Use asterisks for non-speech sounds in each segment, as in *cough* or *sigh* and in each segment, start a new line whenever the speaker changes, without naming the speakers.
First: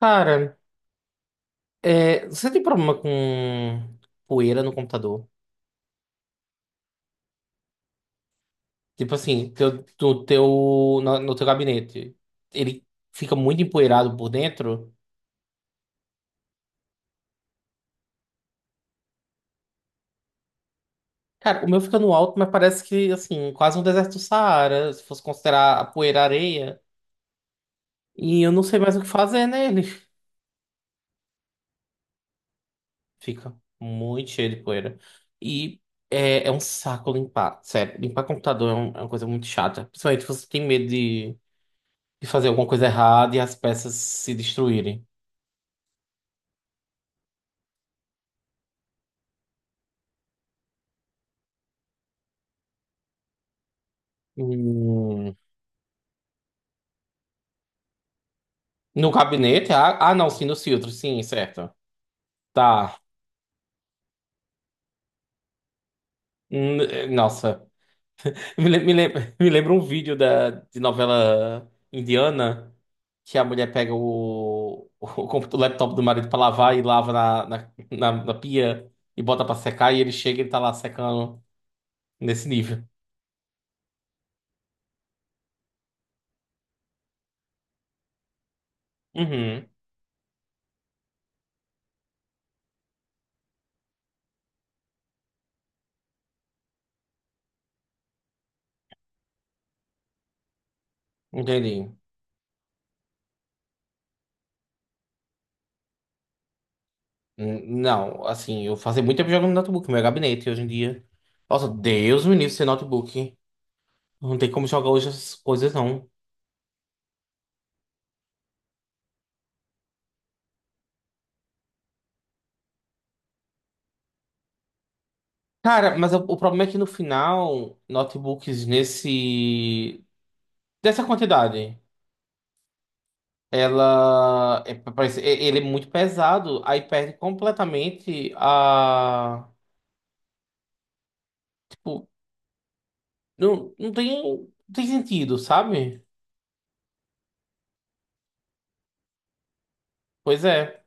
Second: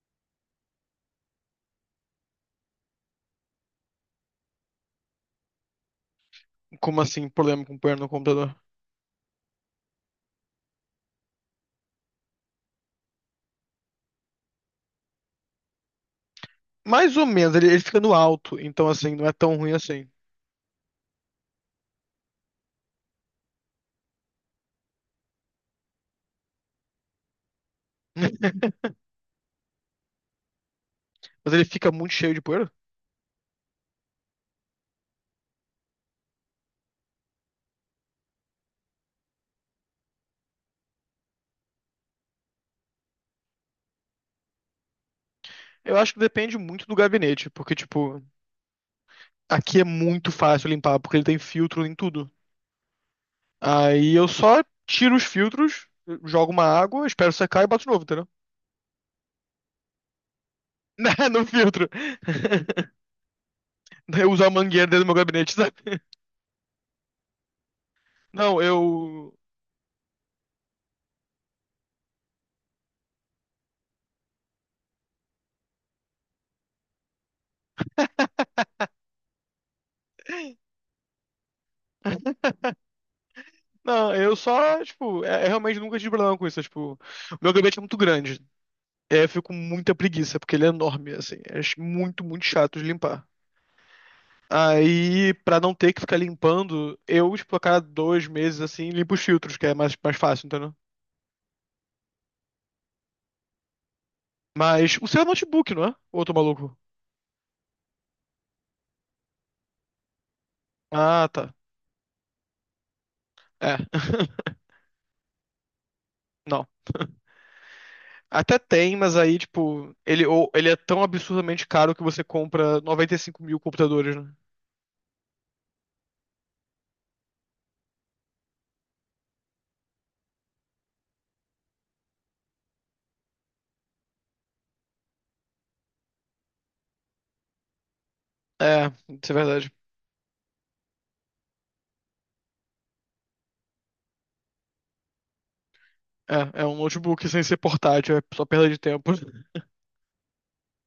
Cara, você tem problema com poeira no computador?
Como assim, problema com o poeira no computador?
Tipo assim, teu, do teu, na- no, teu gabinete, ele fica muito empoeirado por dentro?
Mais ou menos, ele fica no alto, então assim, não é tão ruim assim.
Cara, o meu fica no alto, mas parece que, assim, quase um deserto do Saara, se fosse considerar a poeira areia. E eu
*laughs*
não sei mais o que fazer nele. *laughs*
Mas ele fica muito cheio de poeira?
Fica muito cheio de poeira. E é um saco limpar, sério. Limpar computador é uma coisa muito chata. Principalmente se você tem medo de fazer alguma coisa errada e as peças se destruírem.
Eu acho que depende muito do gabinete, porque, tipo, aqui é muito fácil limpar, porque ele tem filtro em tudo. Aí eu só tiro os
Hum,
filtros, jogo uma água, espero secar e boto de novo, entendeu? *laughs*
no gabinete? Ah, não, sim, nos filtros,
Né,
sim,
no
certo.
filtro. *laughs*
Tá.
Daí eu uso a mangueira dentro do meu gabinete, sabe? *laughs*
Nossa.
Não,
Me, lem- me,
eu.
lem- *laughs* me lembra um vídeo de novela indiana que a mulher pega o laptop do marido pra lavar e lava na pia e bota pra secar e ele chega e ele tá lá secando nesse nível.
Não, eu só, tipo, é realmente nunca tive problema com isso. Tipo, o meu gabinete é muito grande. É, eu fico com
Uhum,
muita preguiça, porque ele é enorme, assim. É muito, muito chato de limpar. Aí, pra não ter que ficar limpando, eu, tipo, a cada dois meses, assim, limpo os filtros, que é mais, mais fácil, entendeu?
entendi.
Mas o seu é notebook, não é? Ou eu tô maluco?
Não, assim, eu fazia muito tempo jogando no notebook, meu gabinete hoje em dia.
Ah, tá.
Nossa, Deus me livre sem notebook.
É.
Não tem
*laughs*
como jogar hoje essas coisas, não.
Não. Até tem, mas aí, tipo, ele é tão absurdamente caro que você compra 95 mil computadores, né?
Cara, mas o problema é que no final, notebooks dessa quantidade, ela... é- parece- é- ele é muito pesado, aí perde completamente
É, isso é
a.
verdade.
Tipo, não, não tem sentido, sabe?
É, é um notebook sem ser portátil, é só perda de tempo. *laughs*
Pois é.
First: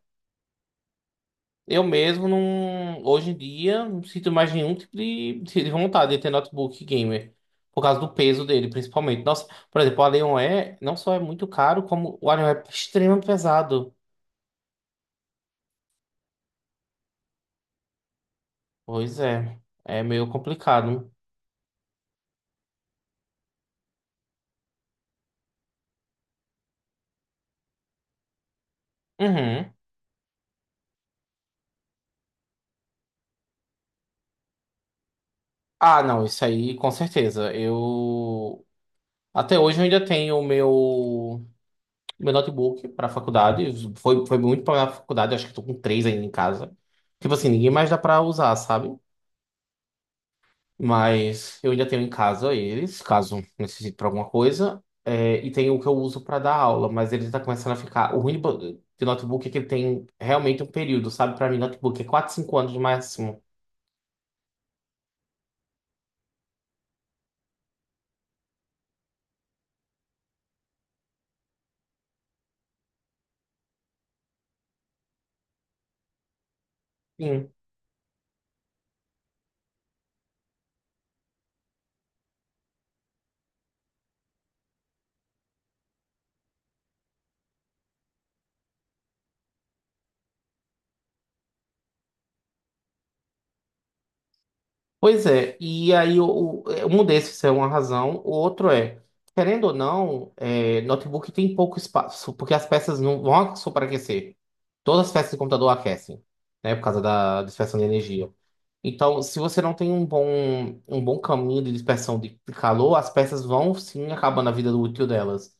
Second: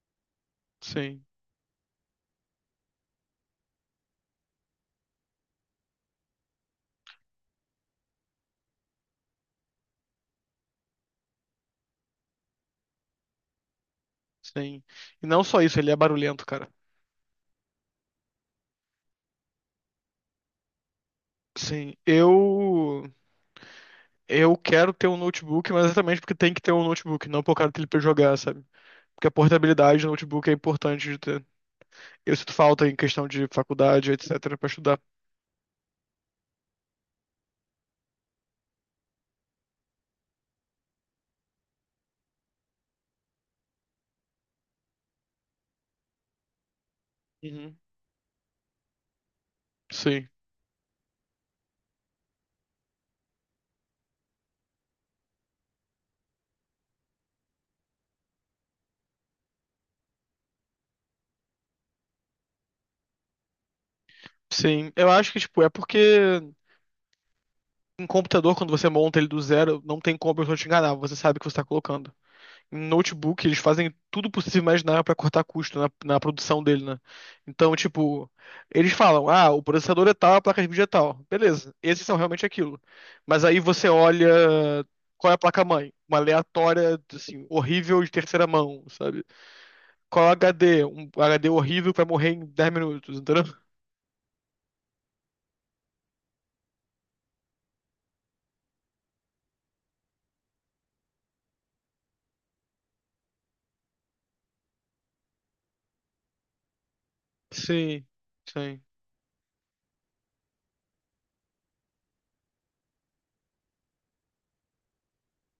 Sim,
Eu mesmo não, hoje em dia não sinto mais nenhum tipo de vontade de ter notebook gamer. Por causa do peso dele, principalmente. Nossa, por exemplo, o Alienware não só é muito caro, como o Alienware é extremamente pesado.
sim. E não só isso, ele é barulhento, cara.
Pois é, é meio complicado.
Sim, eu quero ter um notebook, mas exatamente porque tem que ter um notebook, não por causa dele pra jogar, sabe? Porque a
Uhum.
portabilidade do notebook é importante de ter. Eu sinto falta em questão de faculdade, etc, pra estudar.
Ah, não, isso aí com certeza. Eu até hoje eu ainda tenho o meu notebook para faculdade. Foi muito para faculdade, acho que estou com três ainda em casa. Tipo assim, ninguém
Uhum.
mais dá para usar, sabe?
Sim.
Mas eu ainda tenho em casa eles, caso necessite para alguma coisa. É, e tem o que eu uso para dar aula, mas ele tá começando a ficar. O ruim de notebook é que ele tem realmente um período, sabe? Para mim, notebook é 4, 5 anos no máximo.
Sim, eu acho que tipo é porque em computador quando você monta ele do zero, não tem como eu te enganar, você sabe o que você tá colocando. Em notebook, eles fazem tudo possível e imaginável para cortar custo na produção dele, né?
Sim.
Então, tipo, eles falam, ah, o processador é tal, a placa de vídeo é tal. Beleza, esses são realmente aquilo. Mas aí você olha qual é a placa-mãe? Uma aleatória, assim, horrível de terceira mão, sabe? Qual é o HD? Um HD horrível que vai morrer em 10 minutos, entendeu?
Pois é, e aí eu mudei, se é uma razão. O outro é, querendo ou não, notebook tem pouco espaço, porque as peças não vão superaquecer. Todas as peças de computador aquecem, né, por causa da dispersão de
Sim,
energia.
sim.
Então, se você não tem um bom caminho de dispersão de calor, as peças vão sim acabando a vida útil delas.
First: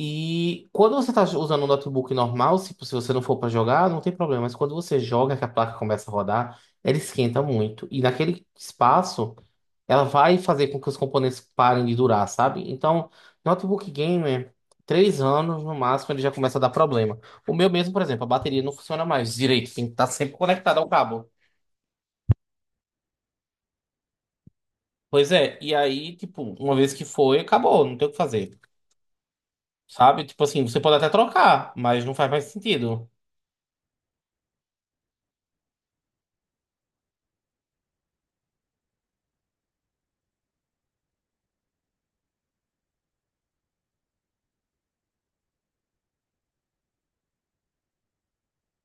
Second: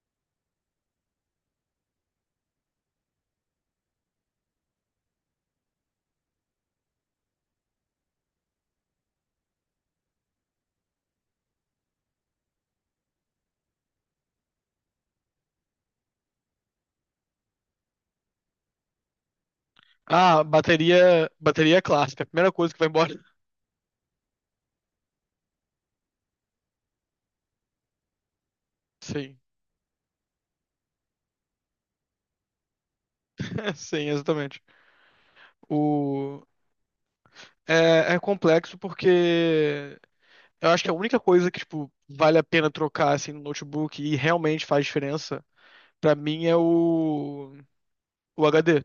E quando você está usando um notebook normal, se você não for para jogar, não tem problema. Mas quando você joga, que a placa começa a rodar, ela esquenta muito. E naquele espaço, ela vai fazer com que os componentes parem de durar, sabe? Então, notebook gamer, 3 anos no máximo, ele já começa a dar problema. O meu mesmo, por exemplo, a bateria não funciona mais direito, tem que estar sempre
Ah,
conectado ao cabo.
bateria, bateria é clássica, é a primeira coisa que vai embora.
Pois é, e aí, tipo, uma vez que foi, acabou, não tem o que fazer.
Sim,
Sabe? Tipo assim, você pode até trocar, mas não faz mais sentido.
*laughs* sim, exatamente. O É, é complexo porque eu acho que a única coisa que, tipo, vale a pena trocar, assim, no notebook e realmente faz diferença, pra mim é o HD.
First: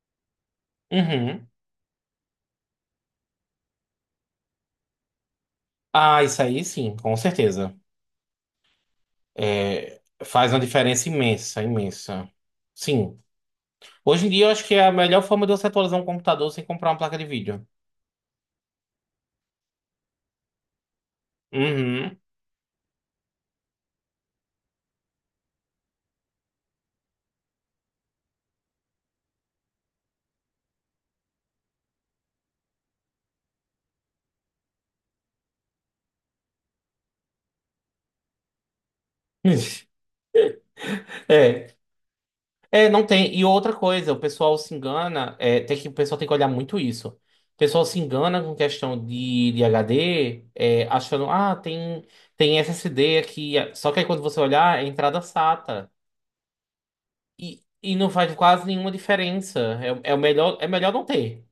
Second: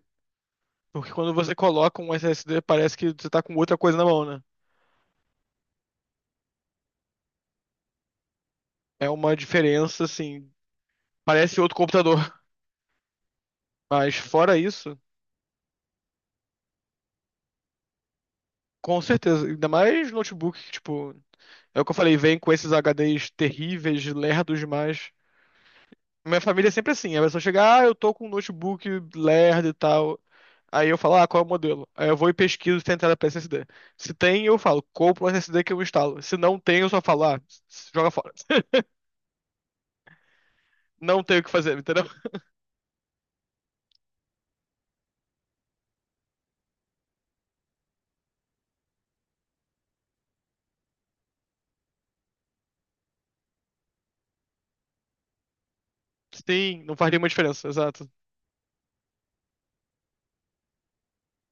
Porque quando
Uhum.
você coloca um SSD, parece que você tá com outra coisa na mão, né?
Ah, isso aí sim, com certeza.
É uma
É,
diferença, assim,
faz uma diferença
parece
imensa,
outro computador.
imensa.
*laughs*
Sim.
Mas
Hoje em dia eu
fora
acho que é a
isso,
melhor forma de você atualizar um computador sem comprar uma placa de vídeo.
com certeza, ainda mais notebook, que, tipo, é o que eu falei,
Uhum.
vem com esses HDs terríveis, lerdos demais. Minha família é sempre assim. A pessoa chega, ah, eu tô com um notebook lerdo e tal. Aí eu falo, ah, qual é o modelo? Aí eu vou e pesquiso se tem entrada pra SSD. Se tem, eu falo, compro um SSD que eu instalo. Se não tem, eu só falo, ah, joga fora. *laughs*
*laughs*
Não tem o que
É.
fazer, entendeu?
É, não tem. E outra coisa, o pessoal se engana, o pessoal tem que olhar muito isso. O pessoal se engana com questão de HD, achando, ah, tem SSD aqui. Só que aí quando você olhar, é entrada SATA.
Sim, não faz nenhuma
E,
diferença,
e
exato.
não faz quase nenhuma diferença. É o melhor, é melhor não ter.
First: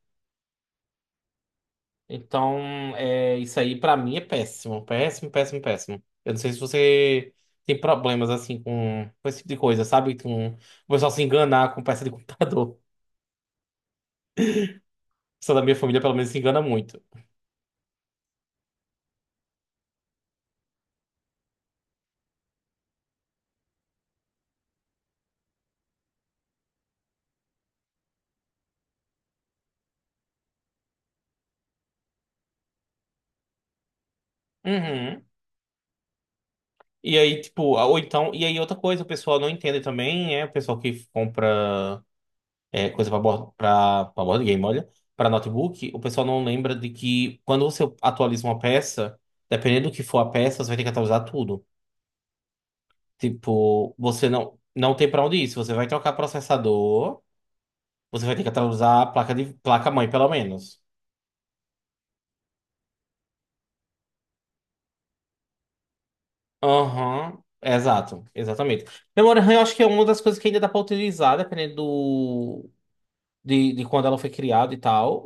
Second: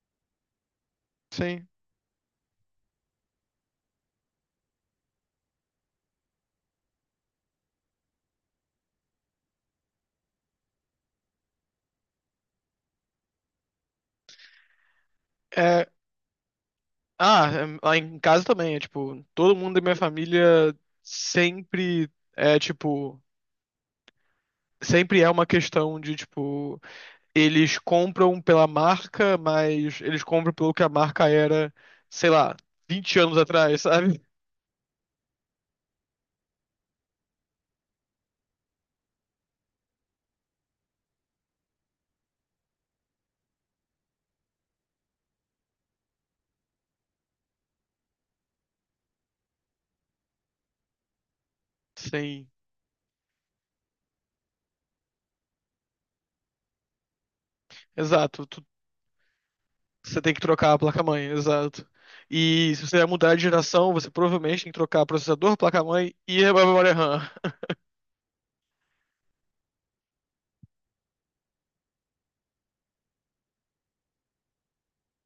Sim.
Então, isso aí pra mim é péssimo, péssimo, péssimo, péssimo. Eu não sei se você tem problemas assim com esse tipo de coisa, sabe? Com o pessoal se enganar com peça de computador. *laughs* O pessoal da minha
É,
família, pelo menos, se engana muito.
ah, é, lá em casa também, é tipo, todo mundo da minha família sempre tipo, sempre é uma questão de, tipo, eles compram pela marca, mas eles compram pelo que a marca era, sei lá, 20 anos atrás, *laughs* sabe?
Uhum. E aí, tipo, ou então, e aí outra coisa, o pessoal não entende também, é o pessoal que compra coisa pra board, pra board game, olha, pra notebook, o pessoal não lembra de que quando você atualiza uma peça, dependendo do que for a peça, você vai ter que atualizar tudo.
Sim,
Tipo, você não tem pra onde ir. Se você vai trocar processador, você vai ter
exato.
que atualizar a placa-mãe,
Você
pelo
tem que trocar a
menos.
placa-mãe, exato. E se você vai mudar de geração, você provavelmente tem que trocar processador, placa-mãe e a memória RAM. *laughs*
Aham, exato, exatamente. Memória RAM, eu acho que é uma das coisas que ainda dá pra utilizar, dependendo de quando ela foi criada e tal,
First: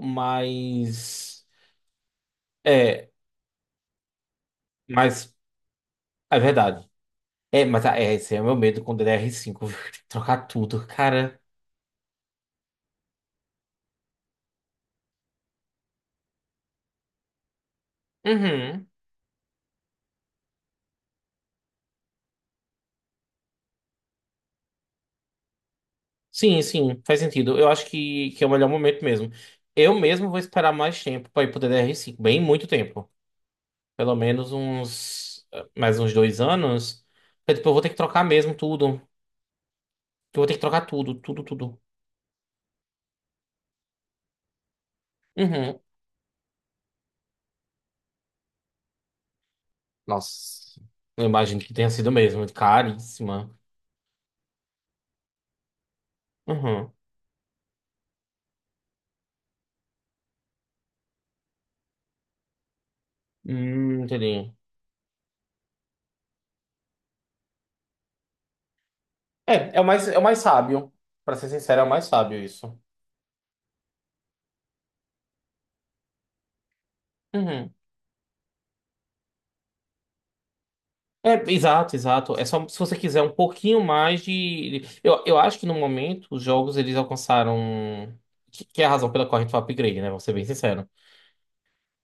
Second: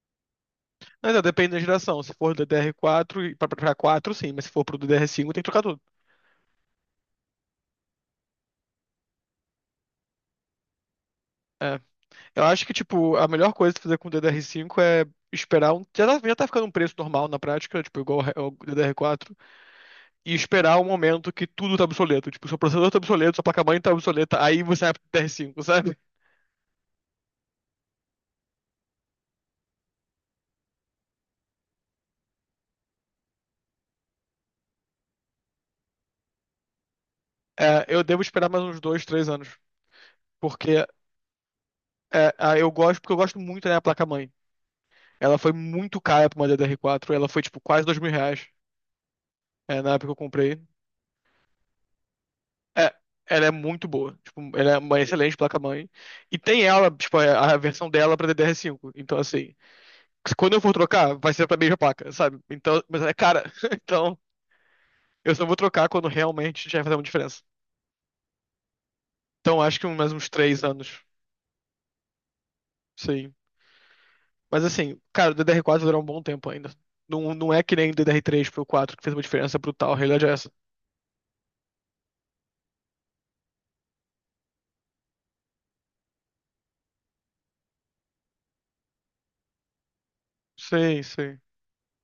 Mas é,
mas.
depende da geração. Se for do
É,
DDR4 e pra 4, sim, mas se for pro DDR5,
mas
tem que trocar tudo.
é verdade. É, mas esse é o meu medo com DDR5, viu? *laughs* Tem que trocar tudo, cara.
É. Eu acho que, tipo, a melhor coisa de fazer com o DDR5 é esperar um. Já tá ficando um preço normal na prática, tipo, igual ao
Uhum.
DDR4. E esperar o momento que tudo tá obsoleto. Tipo, seu processador tá obsoleto, sua placa-mãe tá obsoleta, aí você vai pro TR5, sabe?
Sim, sim, faz sentido. Eu acho que é o melhor momento mesmo. Eu mesmo vou esperar mais tempo para ir pro DDR5 bem muito tempo. Pelo menos uns mais uns 2 anos. Porque, tipo, eu vou
É,
ter que
eu devo
trocar
esperar
mesmo
mais uns
tudo.
dois, três anos.
Eu vou ter que
Porque
trocar tudo, tudo, tudo.
eu gosto, porque eu gosto muito da minha placa-mãe. Ela foi
Uhum.
muito cara pra uma DDR4, ela foi tipo quase R$ 2.000, é, na época que eu comprei.
Nossa, eu imagino que tenha sido mesmo,
É, ela é
caríssima.
muito boa. Tipo, ela é uma excelente placa-mãe. E tem ela,
Uhum.
tipo, a versão dela pra DDR5. Então, assim, que quando eu for trocar, vai ser pra mesma placa, sabe? Então, mas é cara. *laughs* Então,
Entendi.
eu só vou trocar quando realmente já vai fazer uma diferença. Então,
É,
acho que mais
é o
uns
mais
três
sábio.
anos.
Pra ser sincero, é o mais sábio isso.
Sim. Mas assim, cara, o DDR4 vai durar um bom tempo ainda. Não, não é
Uhum.
que nem o DDR3 pro 4 que fez uma diferença brutal. A realidade é essa.
É, exato, exato. É só se você quiser um pouquinho mais de. Eu acho que no momento os jogos eles alcançaram. Que é a razão pela qual a gente faz upgrade, né? Vou ser bem sincero.
Sim, sim.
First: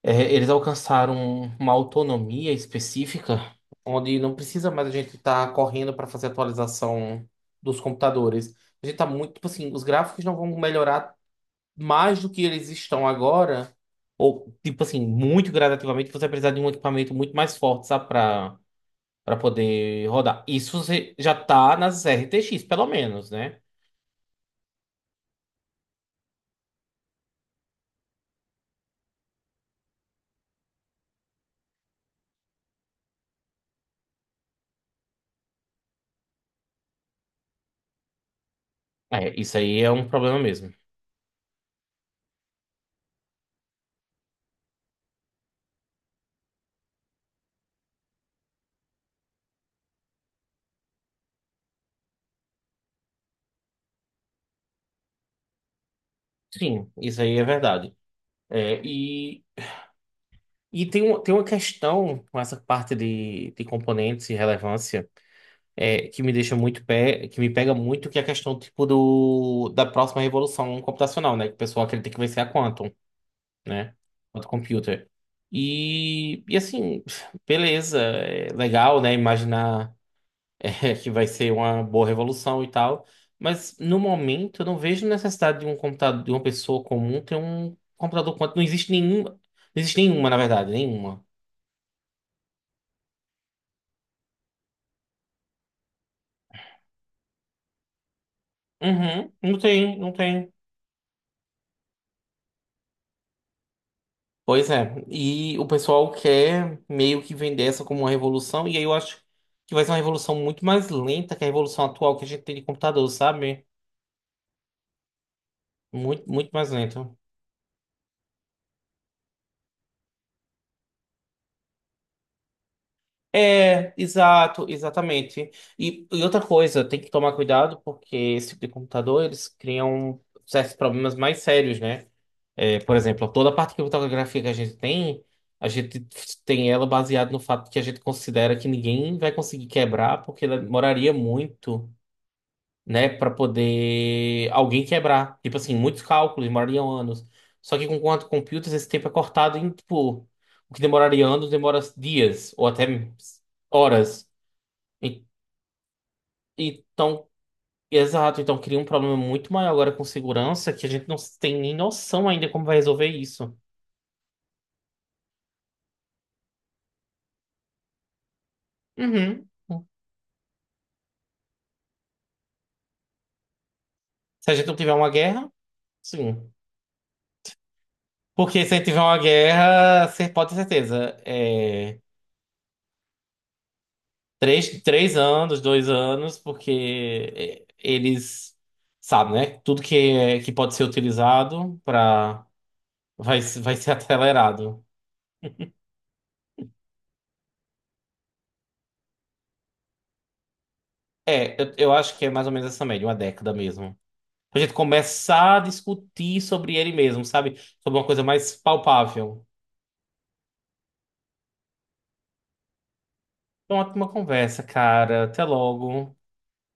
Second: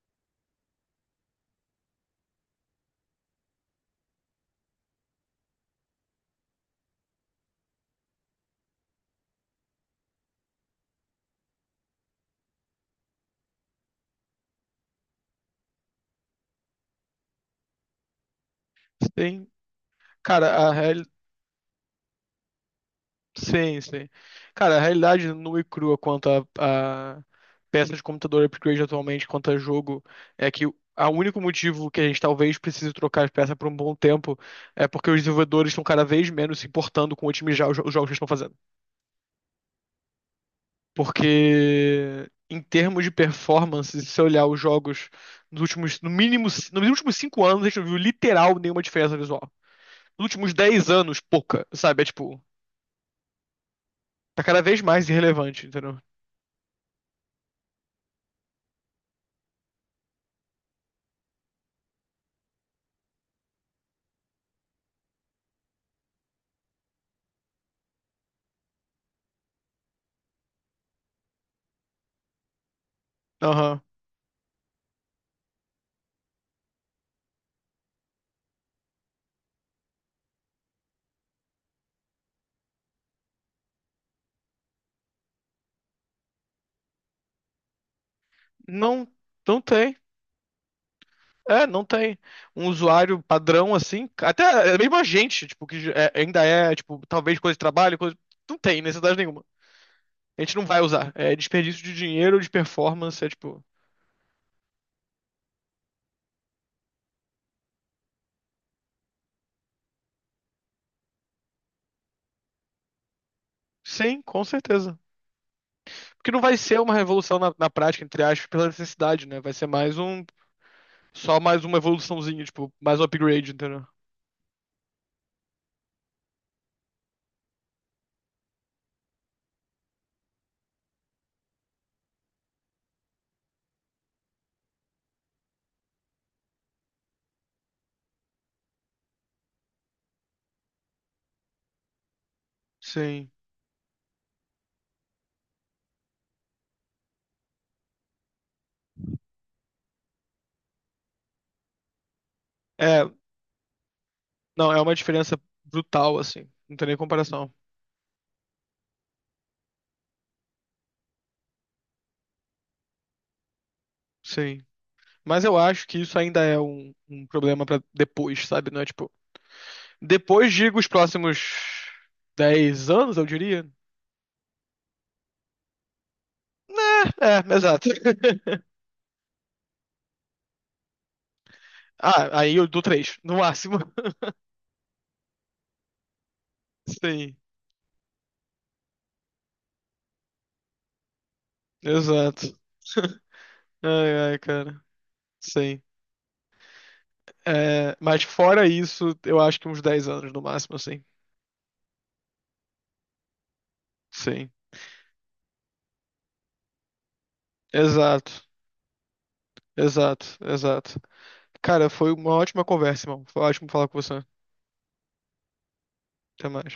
É, eles alcançaram uma autonomia específica onde não precisa mais a gente estar correndo para fazer atualização dos computadores. A gente tá muito. Tipo assim, os gráficos não vão melhorar mais do que eles estão agora. Ou, tipo assim, muito gradativamente, você vai precisar de um equipamento muito mais forte, sabe? Pra
Sim.
poder rodar.
Cara, a
Isso
real-
você já tá nas RTX, pelo menos, né?
Sim, sim. Cara, a realidade nua e crua quanto a peças de computador upgrade atualmente, quanto a jogo, é que o a único motivo que a gente talvez precise trocar as peças por um bom tempo é porque os desenvolvedores estão cada vez menos se importando com otimizar os jogos que eles estão fazendo.
É, isso aí é um problema mesmo.
Porque, em termos de performance, se você olhar os jogos nos últimos, no mínimo, nos últimos 5 anos, a gente não viu literal nenhuma diferença visual. Nos últimos 10 anos, pouca, sabe? É tipo, tá cada vez mais irrelevante, entendeu?
Sim, isso aí é verdade. É, e tem uma questão com essa parte de componentes e relevância que me deixa muito pé, que me pega muito, que é a questão tipo da próxima revolução computacional, né? Que o pessoal acredita que vai ser a Quantum,
Aham.
né? Quantum Computer. E assim, beleza, é legal, né? Imaginar. *laughs* Que vai ser uma boa revolução e tal. Mas no momento eu não vejo necessidade de um computador, de uma pessoa comum ter um computador quanto. Não existe
Não,
nenhum. Não
não tem.
existe nenhuma, na verdade, nenhuma.
É, não tem. Um usuário padrão assim, até é mesmo a gente, tipo, ainda é, tipo, talvez coisa de trabalho, coisa... não tem necessidade
Uhum,
nenhuma.
não tem, não
A
tem.
gente não vai usar. É desperdício de dinheiro, de performance, é tipo,
Pois é. E o pessoal quer meio que vender essa como uma revolução, e aí eu acho que vai ser uma revolução muito mais lenta que a revolução atual que a gente tem de computador, sabe?
sim, com certeza. Porque
Muito,
não
muito
vai
mais
ser uma
lenta.
revolução na prática, entre aspas, pela necessidade, né? Vai ser só mais uma evoluçãozinha, tipo, mais um upgrade, entendeu?
É, exato, exatamente. E outra coisa, tem que tomar cuidado porque esse tipo de computador eles criam certos problemas mais sérios, né? É, por exemplo, toda a parte de criptografia que a gente tem, ela baseada no fato que a gente considera que ninguém vai conseguir quebrar porque ela demoraria muito né,
Sim.
para poder alguém quebrar. Tipo assim, muitos cálculos demorariam anos. Só que com quanto computers esse tempo é cortado em tipo, o que demoraria anos demora dias ou até
É,
horas.
não, é uma
E-
diferença brutal, assim. Não tem nem
Então,
comparação.
exato, então cria um problema muito maior agora com segurança que a gente não tem nem noção ainda como vai resolver isso.
Sim. Mas eu acho que isso ainda é um problema pra depois, sabe? Não é tipo.
Uhum.
Depois, digo, os próximos 10 anos, eu diria.
Se a gente não tiver uma guerra, sim.
Né, é, exato. *laughs*
Porque se a gente tiver uma guerra, você pode ter certeza. é,
Ah, aí eu dou três, no máximo. *laughs*
Três, três anos, 2 anos, porque
Sim,
eles sabem, né? Tudo que pode ser utilizado para
exato. *laughs*
vai, se- vai ser *laughs*
Ai, ai, cara.
acelerado.
Sim. É, mas fora isso, eu acho que uns 10 anos no máximo, assim.
É, eu acho que é mais ou menos essa média, uma década mesmo.
Sim.
Pra gente começar a discutir sobre ele mesmo, sabe? Sobre uma coisa
Exato.
mais palpável.
Exato, exato. Cara, foi uma ótima conversa, irmão. Foi ótimo
Foi uma
falar com
ótima
você.
conversa, cara. Até logo.
Até mais.